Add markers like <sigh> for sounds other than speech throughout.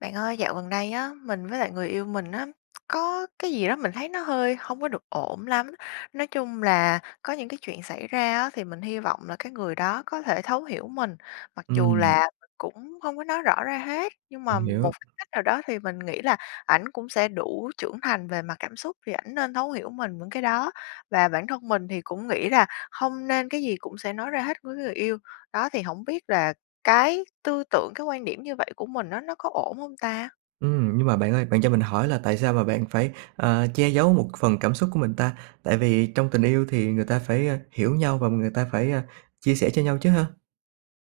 Bạn ơi, dạo gần đây á, mình với lại người yêu mình á, có cái gì đó mình thấy nó hơi hông có được ổn lắm. Nói chung là có những chuyện xảy ra á, thì mình hy vọng là cái người đó có thể thấu hiểu mình, mặc dù Ừm. là mình cũng hông có nói rõ ra hết, nhưng Mình mà một hiểu. cái cách nào đó thì mình nghĩ là ảnh cũng sẽ đủ trưởng thành về mặt cảm xúc thì ảnh nên thấu hiểu mình vững cái đó và bản thân mình thì cũng nghĩ rà hông nên cái gì cũng sẽ nói ra hết với người yêu. Đó thì hổng biết là cái tư tưởng, cái quan điểm như vậy của mình á nó có ổn hông ta? Ừm, nhưng mà bạn ơi, bạn cho mình hỏi là tại sao mà bạn phải, ờ, che dấu một phần cảm xúc của mình ta? Tại vì trong tình yêu thì người ta phải, ơ, hiểu nhau và người ta phải, ơ, chia sẻ cho nhau chứ ha?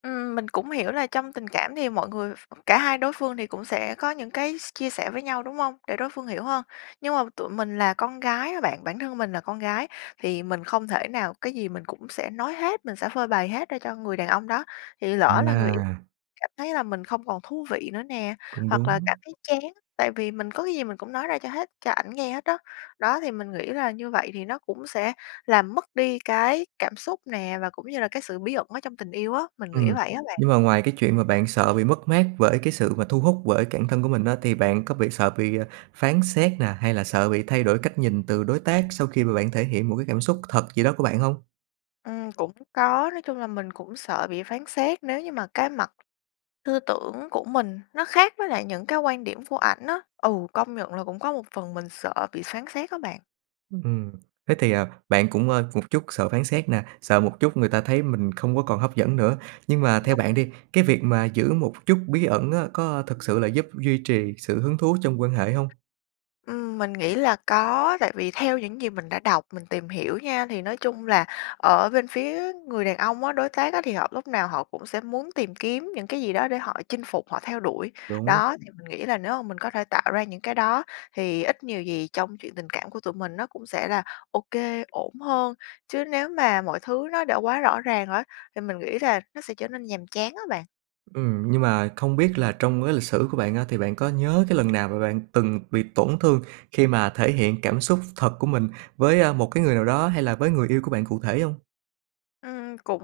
Ừm, mình cũng hiểu là trong tình cảm thì mọi người ph cả hai đối phương thì cũng sẽ có những cái s chia sẻ với nhau đúng hông? Để đối phương hiểu hơn. Nhưng mà tụi mình là con gái á bạn, bản thân mình là con gái, thì mình không thể nào cái gì mình cũng sẽ nói hết, mình sẽ phơi bày hết ra cho người đàn ông đó, thì lỡ là người yêu À! cảm thấy là mình không còn thú vị nữa nè Cũng hoặc là đúng. cảm thấy chán tại vì mình có cái gì mình cũng nói ra cho hết cho ảnh nghe hết đó. Đó thì mình nghĩ ra như vậy thì nó cũng sẽ làm mất đi cái cảm xúc nè và cũng như là cái sự bí ẩn ở trong tình yêu á. Mình nghĩ Ừm, vậy á bạn. nhưng mà ngoài cái chuyện mà bạn sợ bị mất mát bởi cái sự mà thu hút bởi cản thân của mình á, thì bạn có bị sợ bị phán xét nè hay là sợ bị thay đổi cách nhìn từ đối tác sau khi mà bạn thể hiện một cảm xúc thật gì đó của bạn hông? Ừm, cũng có, nói chung là mình cũng sợ bị phán xét nếu như mà cái mặt hư tưởng của mình nó khác với lại những cái quan điểm của ảnh á. Ừ, công nhận là cũng có một phần sợ bị phán xét á bạn. Ừm, thế thì, à, bạn cũng, ơ, một chút sợ phán xét nè, sợ một chút người ta thấy mình không có còn hấp dẫn nữa. Nhưng Ưm, mà theo đúng. bạn đi, cái việc mà giữ một chút bí ẩn á có thực sự là giúp duy trì sự hứng thú trong quan hệ hông? Ừm, mình nghĩ là có, tại vì theo những gì mình đã đọc, mình tìm hiểu nha, thì nói chung là ở bên phía người đàn ông á, đối tác á, thì họ lúc nào họ cũng sẽ muốn tìm kiếm những cái gì đó để họ chinh phục, họ theo đuổi. Đúng. Đó, thì mình nghĩ là nếu mà mình có thể tạo ra những cái đó, thì ít nhiều gì trong chuyện tình cảm của tụi mình nó cũng sẽ là OK, ổn hơn, chứ nếu mà mọi thứ nó đã quá rõ ràng á thì mình nghĩ là nó sẽ trở nên nhàm chán á bạn. Ừm, nhưng mà không biết là trong cái lịch sử của bạn á, thì bạn có nhớ cái lần nào mà bạn từng bị tổn thương khi mà thể hiện cảm xúc thật của mình với, a, một cái người nào đó hay là với người yêu của bạn cụ thể hông? Ừm, cũng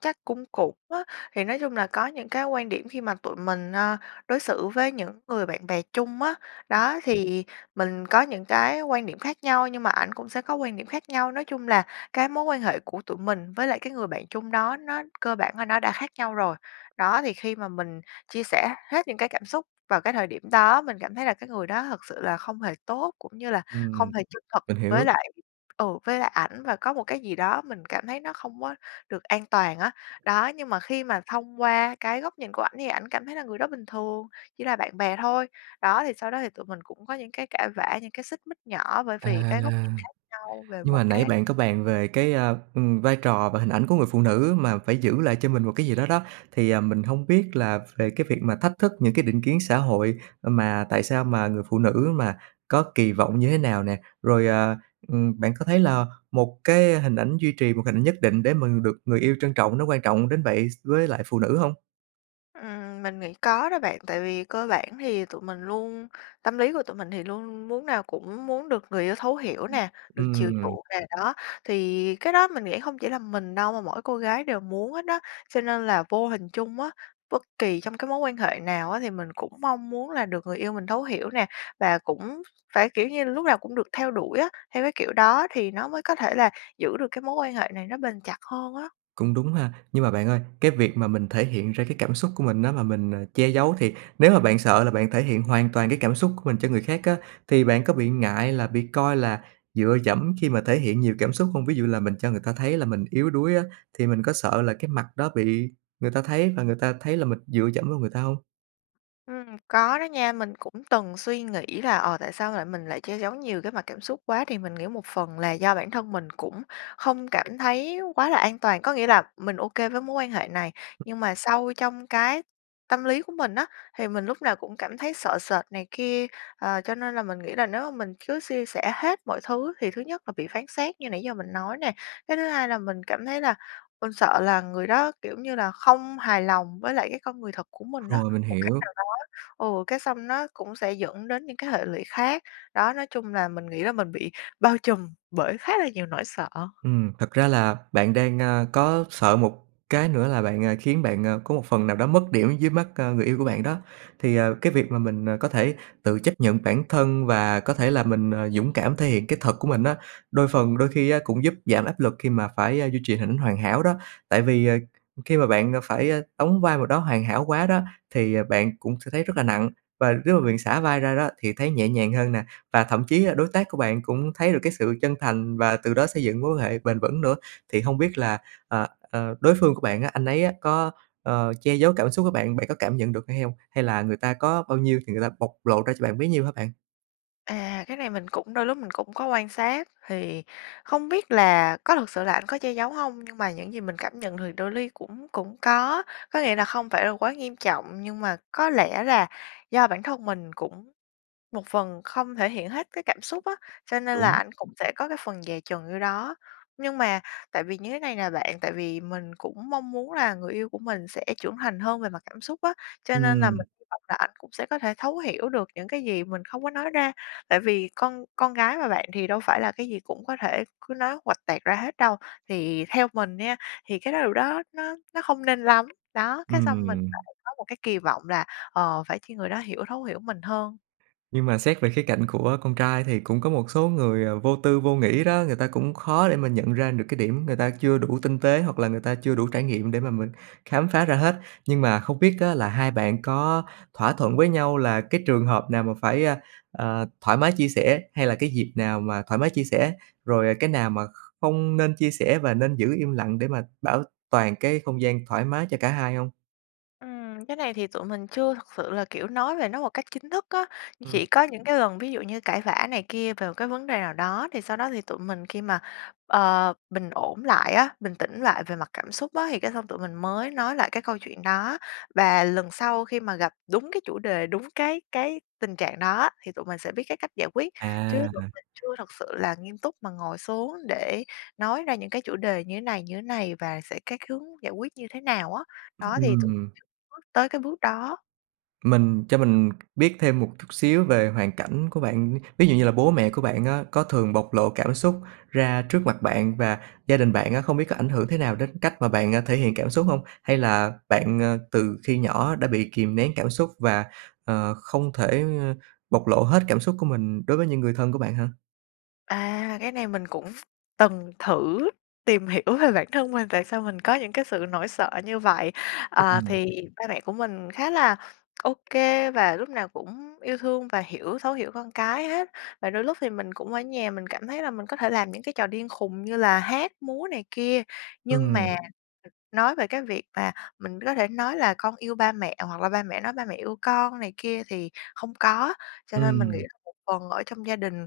chắc cũng cũng á. Thì nói chung là có những cái quan điểm khi mà tụi mình, a, đối xử với những người bạn bè chung á, đó thì mình có những cái quan điểm khác nhau nhưng mà ảnh cũng sẽ có quan điểm khác nhau. Nói chung là cái mối quan hệ của tụi mình với lại cái người bạn chung đó nó cơ bản là nó đã khác nhau rồi. Đó, thì khi mà mình chia sẻ hết những cái cảm xúc vào cái thời điểm đó, mình cảm thấy là cái người đó thực sự là không hề tốt cũng như là Ừm. không hề chân thực Mình với hiểu. lại ừ, với lại ảnh và có một cái gì đó mình cảm thấy nó không có được an toàn á. Đó, nhưng mà khi mà thông qua cái góc nhìn của ảnh thì ảnh cảm thấy là người đó bình thường, chỉ là bạn bè thôi. Đó, thì sau đó thì tụi mình cũng có những cái cãi vã, những cái xích mích nhỏ bởi À, vì cái góc nhìn khác nhau về nhưng một mà nãy cái bạn có bàn về cái, a, ừm, vai trò và hình ảnh của người phụ nữ mà phải giữ lại cho mình một cái gì đó đó, thì, à, mình hông biết là về cái việc mà thách thức những cái định kiến xã hội, mà tại sao mà người phụ nữ mà có kỳ vọng như thế nào nè? Rồi, à, ừm, bạn có thấy là 1 cái hình ảnh duy trì 1 hình ảnh nhất định để mà được người yêu trân trọng nó quan trọng đến vậy x với lại phụ nữ hông? Ừm, mình nghĩ có đó bạn. Tại vì cơ bản thì tụi mình luôn tâm lý của tụi mình thì luôn luôn muốn nào cũng muốn được người yêu thấu hiểu nè, được chiều Ừm. chuộng nè, đó. Thì cái đó mình nghĩ hông chỉ là mình đâu mà mỗi cô gái đều muốn hết đó. Cho nên là vô hình chung á, bất kỳ trong cái mối quan hệ nào á thì mình cũng mong muốn là được người yêu mình thấu hiểu nè và cũng phải, kiểu như, lúc nào cũng được theo đuổi á. Theo cái kiểu đó thì nó mới có thể là giữ được cái mối quan hệ này nó bền chặt hơn á. Cũng đúng ha! Nhưng mà bạn ơi, cái việc mà mình thể hiện ra cái cảm xúc của mình á, mà mình che giấu thì nếu mà bạn sợ là bạn thể hiện hoàn toàn cái cảm xúc của mình cho người khác á thì bạn có bị ngại là bị coi là dựa dẫm khi mà thể hiện nhiều cảm xúc hông? Ví dụ là mình cho người ta thấy là mình yếu đuối á, thì mình có sợ là cái mặt đó bị người ta thấy và người ta thấy là mình dựa dẫm vào người ta hông? Ừm, có đó nha, mình cũng từng suy nghĩ là, ờ, tại sao lại mình lại che giấu nhiều cái mặt cảm xúc quá. Thì mình nghĩ một phần là do bản thân mình cũng không cảm thấy quá là an toàn. Có nghĩa là mình OK với mối quan hệ này, Ừm. nhưng mà sâu trong cái tâm lý của mình á thì mình lúc nào cũng cảm thấy sợ sệt này kia, ờ, cho nên là mình nghĩ là nếu mà mình cứ chia sẻ hết mọi thứ thì thứ nhất là bị phán xét như nãy giờ mình nói nè. Cái thứ hai là mình cảm thấy là mình sợ là người đó, kiểu như là, không hài lòng với lại cái con người thật của mình á, Rồi, mình một cách hiểu. nào đó. Ừ, cái xong nó cũng sẽ dẫn đến những cái hệ lụy khác. Đó, nói chung là mình nghĩ là mình bị bao trùm bởi khá là nhiều nỗi sợ. Ừm, thật ra là bạn đang, ơ, có sợ một cái nữa là bạn, ờ, khiến bạn, ờ, có một phần nào đó mất điểm dưới mắt, ờ, người yêu của bạn đó. Thì, ờ, cái việc mà mình, ờ, có thể tự chấp nhận bản thân và có thể là mình, ờ, dũng cảm thể hiện cái thật của mình á, đôi phần đôi khi á cũng giúp giảm áp lực khi mà phải duy trì hỉnh hoàn hảo đó, tại vì, ờ, khi mà bạn phải đóng vai m đó hoàn hảo quá đó, thì, ờ, bạn cũng sẽ thấy rất là nặng và lúc mà mình xả vai ra đó thì thấy nhẹ nhàng hơn nè. Và thậm chí á đối tác của bạn cũng thấy được cái sự chân thành và từ đó xây dựng mối quan hệ bền vững nữa. Thì không biết là, ờ, ờ, đối phương của bạn á, anh ấy á có, ờ, che giấu cảm xúc với bạn, bạn có cảm nhận được hay hông? Hay là người ta có bao nhiêu thì người ta bộc lộ ra cho bạn bấy nhiêu hả bạn? À, cái này mình cũng đôi lúc mình cũng có quan sát thì không biết là có thật sự là anh có che giấu hông, nhưng mà những gì mình cảm nhận được đôi li cũng cũng có. Có nghĩa là không phải là quá nghiêm trọng, nhưng mà có lẽ là do bản thân mình cũng một phần không thể hiện hết cái cảm xúc á, cho nên là Đúng. ảnh cũng sẽ có cái phần dè chừng vô đó. Nhưng mà tại vì như thế này nè bạn, tại vì mình cũng mong muốn là người yêu của mình sẽ trưởng thành hơn về mặt cảm xúc á, cho nên là Ừm. mình hy vọng là ảnh cũng sẽ có thể thấu hiểu được những cái gì mình không có nói ra. Tại vì con con gái mà bạn, thì đâu phải là cái gì cũng có thể cứ nói huỵch toẹt ra hết đâu. Thì theo mình nha, thì cái điều đó nó nó không nên lắm. Đó, cái xong mình Ừm. lại có một cái kỳ vọng là, ờ, phải chi người đó hiểu thấu hiểu mình hơn. Nhưng mà xét về khía cạnh của con trai thì cũng có một số người, ờ, vô tư, vô nghĩ đó người ta cũng khó để mà nhận ra được cái điểm người ta chưa đủ tinh tế hoặc là người ta chưa đủ trải nghiệm để mà mình khám phá ra hết. Nhưng mà không biết á là hai bạn có thỏa thuận với nhau là cái trường hợp nào mà phải, ờ, thoải mái chia sẻ hay là cái dịp nào mà thoải mái chia sẻ, rồi, à, cái nào mà kh không nên chia sẻ và nên giữ im lặng để mà bảo toàn cái không gian thoải mái cho cả hai hông? Ừm, cái này thì tụi mình chưa thực sự là, kiểu, nói về nó một cách chính thức á. Chỉ Ừm. có những cái lần ví dụ như cãi vã này kia về một cái vấn đề nào đó thì sau đó thì tụi mình khi mà, ờ, bình ổn lại á, bình tĩnh lại về mặt cảm xúc á thì cái xong tụi mình mới nói lại cái câu chuyện đó, và lần sau khi mà gặp đúng cái chủ đề, đúng cái cái tình trạng đó á thì tụi mình sẽ biết cái cách giải quyết, chứ tụi À. mình chưa thật sự là nghiêm túc mà ngồi xuống để nói ra những cái chủ đề như thế này, như thế này và sẽ cái hướng giải quyết như thế nào á. Đó, thì tụi Ừm. chưa bước tới cái bước đó. Mình cho mình biết thêm một chút xíu về hoàn cảnh của bạn, ví dụ như là bố mẹ của bạn á có thường bộc lộ cảm xúc ra trước mặt bạn, và gia đình bạn á không biết có ảnh hưởng thế nào đến cách mà bạn thể hiện cảm xúc hông? Hay là bạn, à, từ khi nhỏ đã bị kìm nén cảm xúc và, ờ, không thể bộc lộ hết cảm xúc của mình đối với những người thân của bạn ha? À, cái này mình cũng từng thử tìm hiểu về bản thân mình tại sao mình có những cái sự nỗi sợ như vậy. Ờ, Ừm. thì ba mẹ của mình khá là ô kê và lúc nào cũng yêu thương và hiểu thấu hiểu con cái hết, và đôi lúc thì mình cũng ở nhà mình cảm thấy là mình có thể làm những cái trò điên khùng như là hát, múa này kia, nhưng mà, ừ, Ừm. nói về cái việc mà mình có thể nói là "Con yêu ba mẹ" hoặc là ba mẹ nói: "Ba mẹ yêu con" này kia thì không có. Cho nên mình nghĩ Ừm. là một phần ở trong gia đình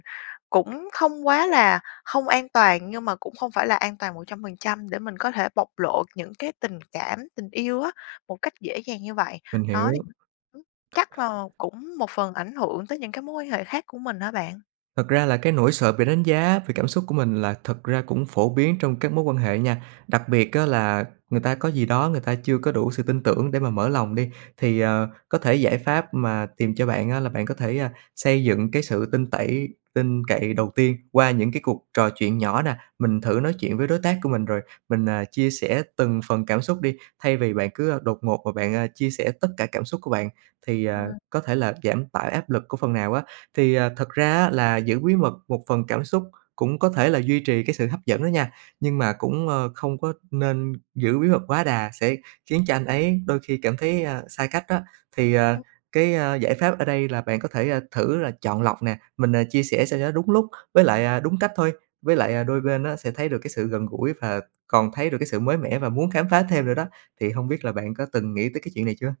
cũng không quá là không an toàn nhưng mà cũng không phải là an toàn 100% để mình có thể bộc lộ những cái tình cảm, tình yêu á một cách dễ dàng như vậy. Mình Đó, thì hiểu. <unintelligible> chắc là cũng một phần ảnh hưởng tới những mối quan hệ khác của mình á bạn. Thật ra là cái nỗi sợ bị đánh giá vì cảm xúc của mình là thật ra cũng phổ biến trong các mối quan hệ nha, đặc biệt á là người ta có gì đó người ta chưa có đủ sự tin tưởng để mà mở lòng đi. Thì, ờ, có thể giải pháp mà tìm cho bạn á là bạn có thể, ơ, xây dựng cái sự tin tẩy tin cậy đầu tiên qua những cái cuộc trò chuyện nhỏ nè. Mình thử nói chuyện với đối tác của mình, rồi mình, ờ, chia sẻ từng phần cảm xúc đi thay vì bạn cứ đột ngột và bạn, à, chia sẻ tất cả cảm xúc của bạn, thì, ờ, Ừm. có thể là giảm tải áp lực của phần nào á. Thì, ờ, thật ra á là giữ bí mật một phần cảm xúc cũng có thể là duy trì cái sự hấp dẫn đó nha, nhưng mà cũng, a, không có nên giữ bí mật quá đà sẽ khiến cho anh ấy đôi khi cảm thấy, ơ, xa cách đó. Thì, ờ, <unintelligible> cái, a, giải pháp ở đây là bạn có thể thử là chọn lọc nè, mình, à, chia sẻ sao cho nó đúng lúc với lại, à, đúng cách thôi, với lại, à, đôi bên á sẽ thấy được cái sự gần gũi và còn thấy được cái sự mới mẻ và muốn khám phá thêm nữa đó. Thì hông biết là bạn có từng nghĩ tới cái chuyện này chưa?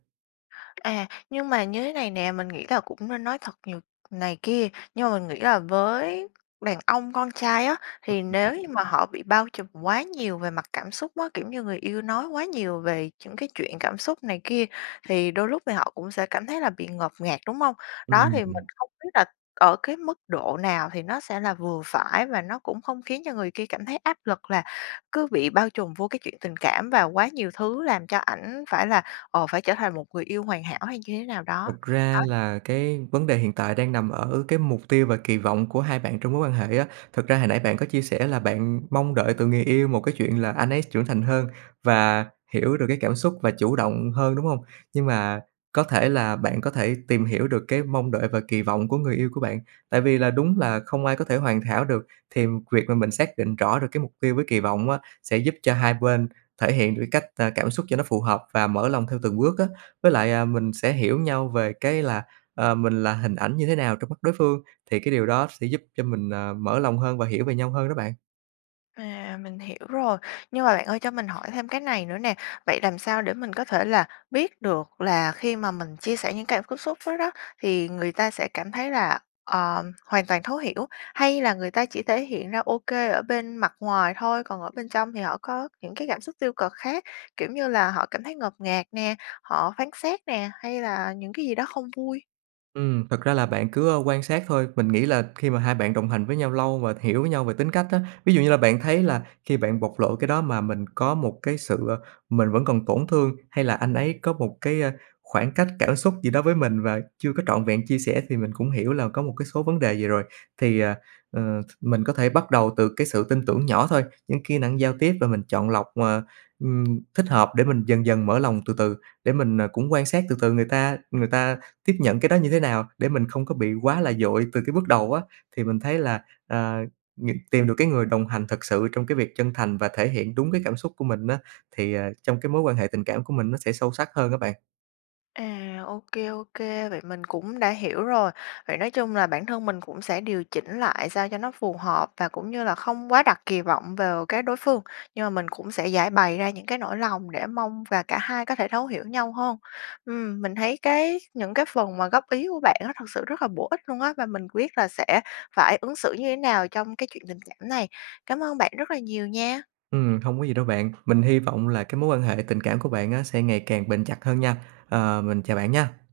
À. Nhưng mà như thế này nè, mình nghĩ là cũng nên nói thật nhiều này kia, nhưng mà mình nghĩ là với đàn ông con trai á, thì <unintelligible> nếu như mà họ bị bao trùm quá nhiều về mặt cảm xúc á, kiểu như người yêu nói quá nhiều về chững cái chuyện cảm xúc này kia, thì đôi lúc thì họ cũng sẽ cảm thấy là bị ngột ngạt, đúng hông? Đó, thì mình Ừm. không biết là ở cái mức độ nào thì nó sẽ là vừa phải và nó cũng không khiến cho người kia cảm thấy áp lực là cứ bị bao trùm vô cái chuyện tình cảm vào quá nhiều thứ làm cho ảnh phải là, ồ, phải trở thành một người yêu hoàn hảo hay như thế nào đó. Thật ra Đó. là cái vấn đề hiện tại đang nằm ở cái mục tiêu và kỳ vọng của hai bạn trong mối quan hệ á. Thực ra hồi nãy bạn có chia sẻ là bạn mong đợi từ người yêu một cái chuyện là anh ấy trưởng thành hơn và hiểu được cái cảm xúc và chủ động hơn, đúng hông? Nhưng mà có thể là bạn có thể tìm hiểu được cái mong đợi và kỳ vọng của người yêu của bạn. Tại vì là đúng là không ai có thể hoàn hảo được, thì việc mà mình xác định rõ được cái mục tiêu với kỳ vọng á sẽ giúp cho hai bên thể hiện được cái cách, a, cảm xúc cho nó phù hợp và mở lòng theo từng bước á, với lại, à, mình sẽ hiểu nhau về cái là, ờ, mình là hình ảnh như thế nào trong mắt đối phương thì cái điều đó sẽ giúp cho mình, ờ, mở lòng hơn và hiểu về nhau hơn đó bạn. À, mình hiểu rồi, nhưng mà bạn ơi, cho mình hỏi thêm cái này nữa nè, vậy làm sao để mình có thể là biết được là khi mà mình chia sẻ những cảm cảm xúc đó đó thì người ta sẽ cảm thấy là, ờ, hoàn toàn thấu hiểu, hay là người ta chỉ thể hiện ra ô kê ở bên mặt ngoài thôi, còn ở bên trong thì họ có những cái cảm xúc tiêu cực khác, kiểu như là họ cảm thấy ngột ngạt nè, họ phán xét nè, hay là những cái gì đó không vui? Ừm. Thật ra là bạn cứ, ơ, quan sát thôi. Mình nghĩ là khi mà hai bạn đồng hành với nhau lâu và hiểu nhau về tính cách á, ví dụ như là bạn thấy là khi bạn bộc lộ cái đó mà mình có một cái sự mình vẫn còn tổn thương hay là anh ấy có một cái, a, khoảng cách cảm xúc gì đó với mình và chưa có trọn vẹn chia sẻ, thì mình cũng hiểu là có một cái số vấn đề gì rồi. Thì, à, ờ, th mình có thể bắt đầu từ cái sự tin tưởng nhỏ thôi, những kỹ năng giao tiếp và mình chọn lọc, ờ, ừm, thích hợp để mình dần dần mở lòng từ từ để mình, ờ, cũng quan sát từ từ người ta người ta tiếp nhận cái đó như thế nào để mình không có bị quá là vội từ cái bước đầu á. Thì mình thấy <unintelligible> là, ờ, những tìm được cái người đồng hành thật sự trong cái việc chân thành và thể hiện đúng cái cảm xúc của mình á thì, ờ, trong cái mối quan hệ tình cảm của mình nó sẽ sâu sắc hơn á bạn. À, ô kê, ô kê, vậy mình cũng đã hiểu rồi. Vậy nói chung là bản thân mình cũng sẽ điều chỉnh lại sao cho nó phù hợp và cũng như là không quá đặt kỳ vọng vào cái đối phương. Nhưng mà mình cũng sẽ giãi bày ra những cái nỗi lòng để mong và cả hai có thể thấu hiểu nhau hơn. Ừm. Mình thấy cái những cái phần mà góp ý của bạn á thực sự rất là bổ ích luôn á, và mình quyết là sẽ phải ứng xử như thế nào trong cái chuyện tình cảm này. Cảm ơn bạn rất là nhiều nha! Ừm, không có gì đâu bạn, mình hy vọng là cái mối quan hệ tình cảm của bạn á sẽ ngày càng bền chặt hơn nha. Ờ, mình chào bạn nha!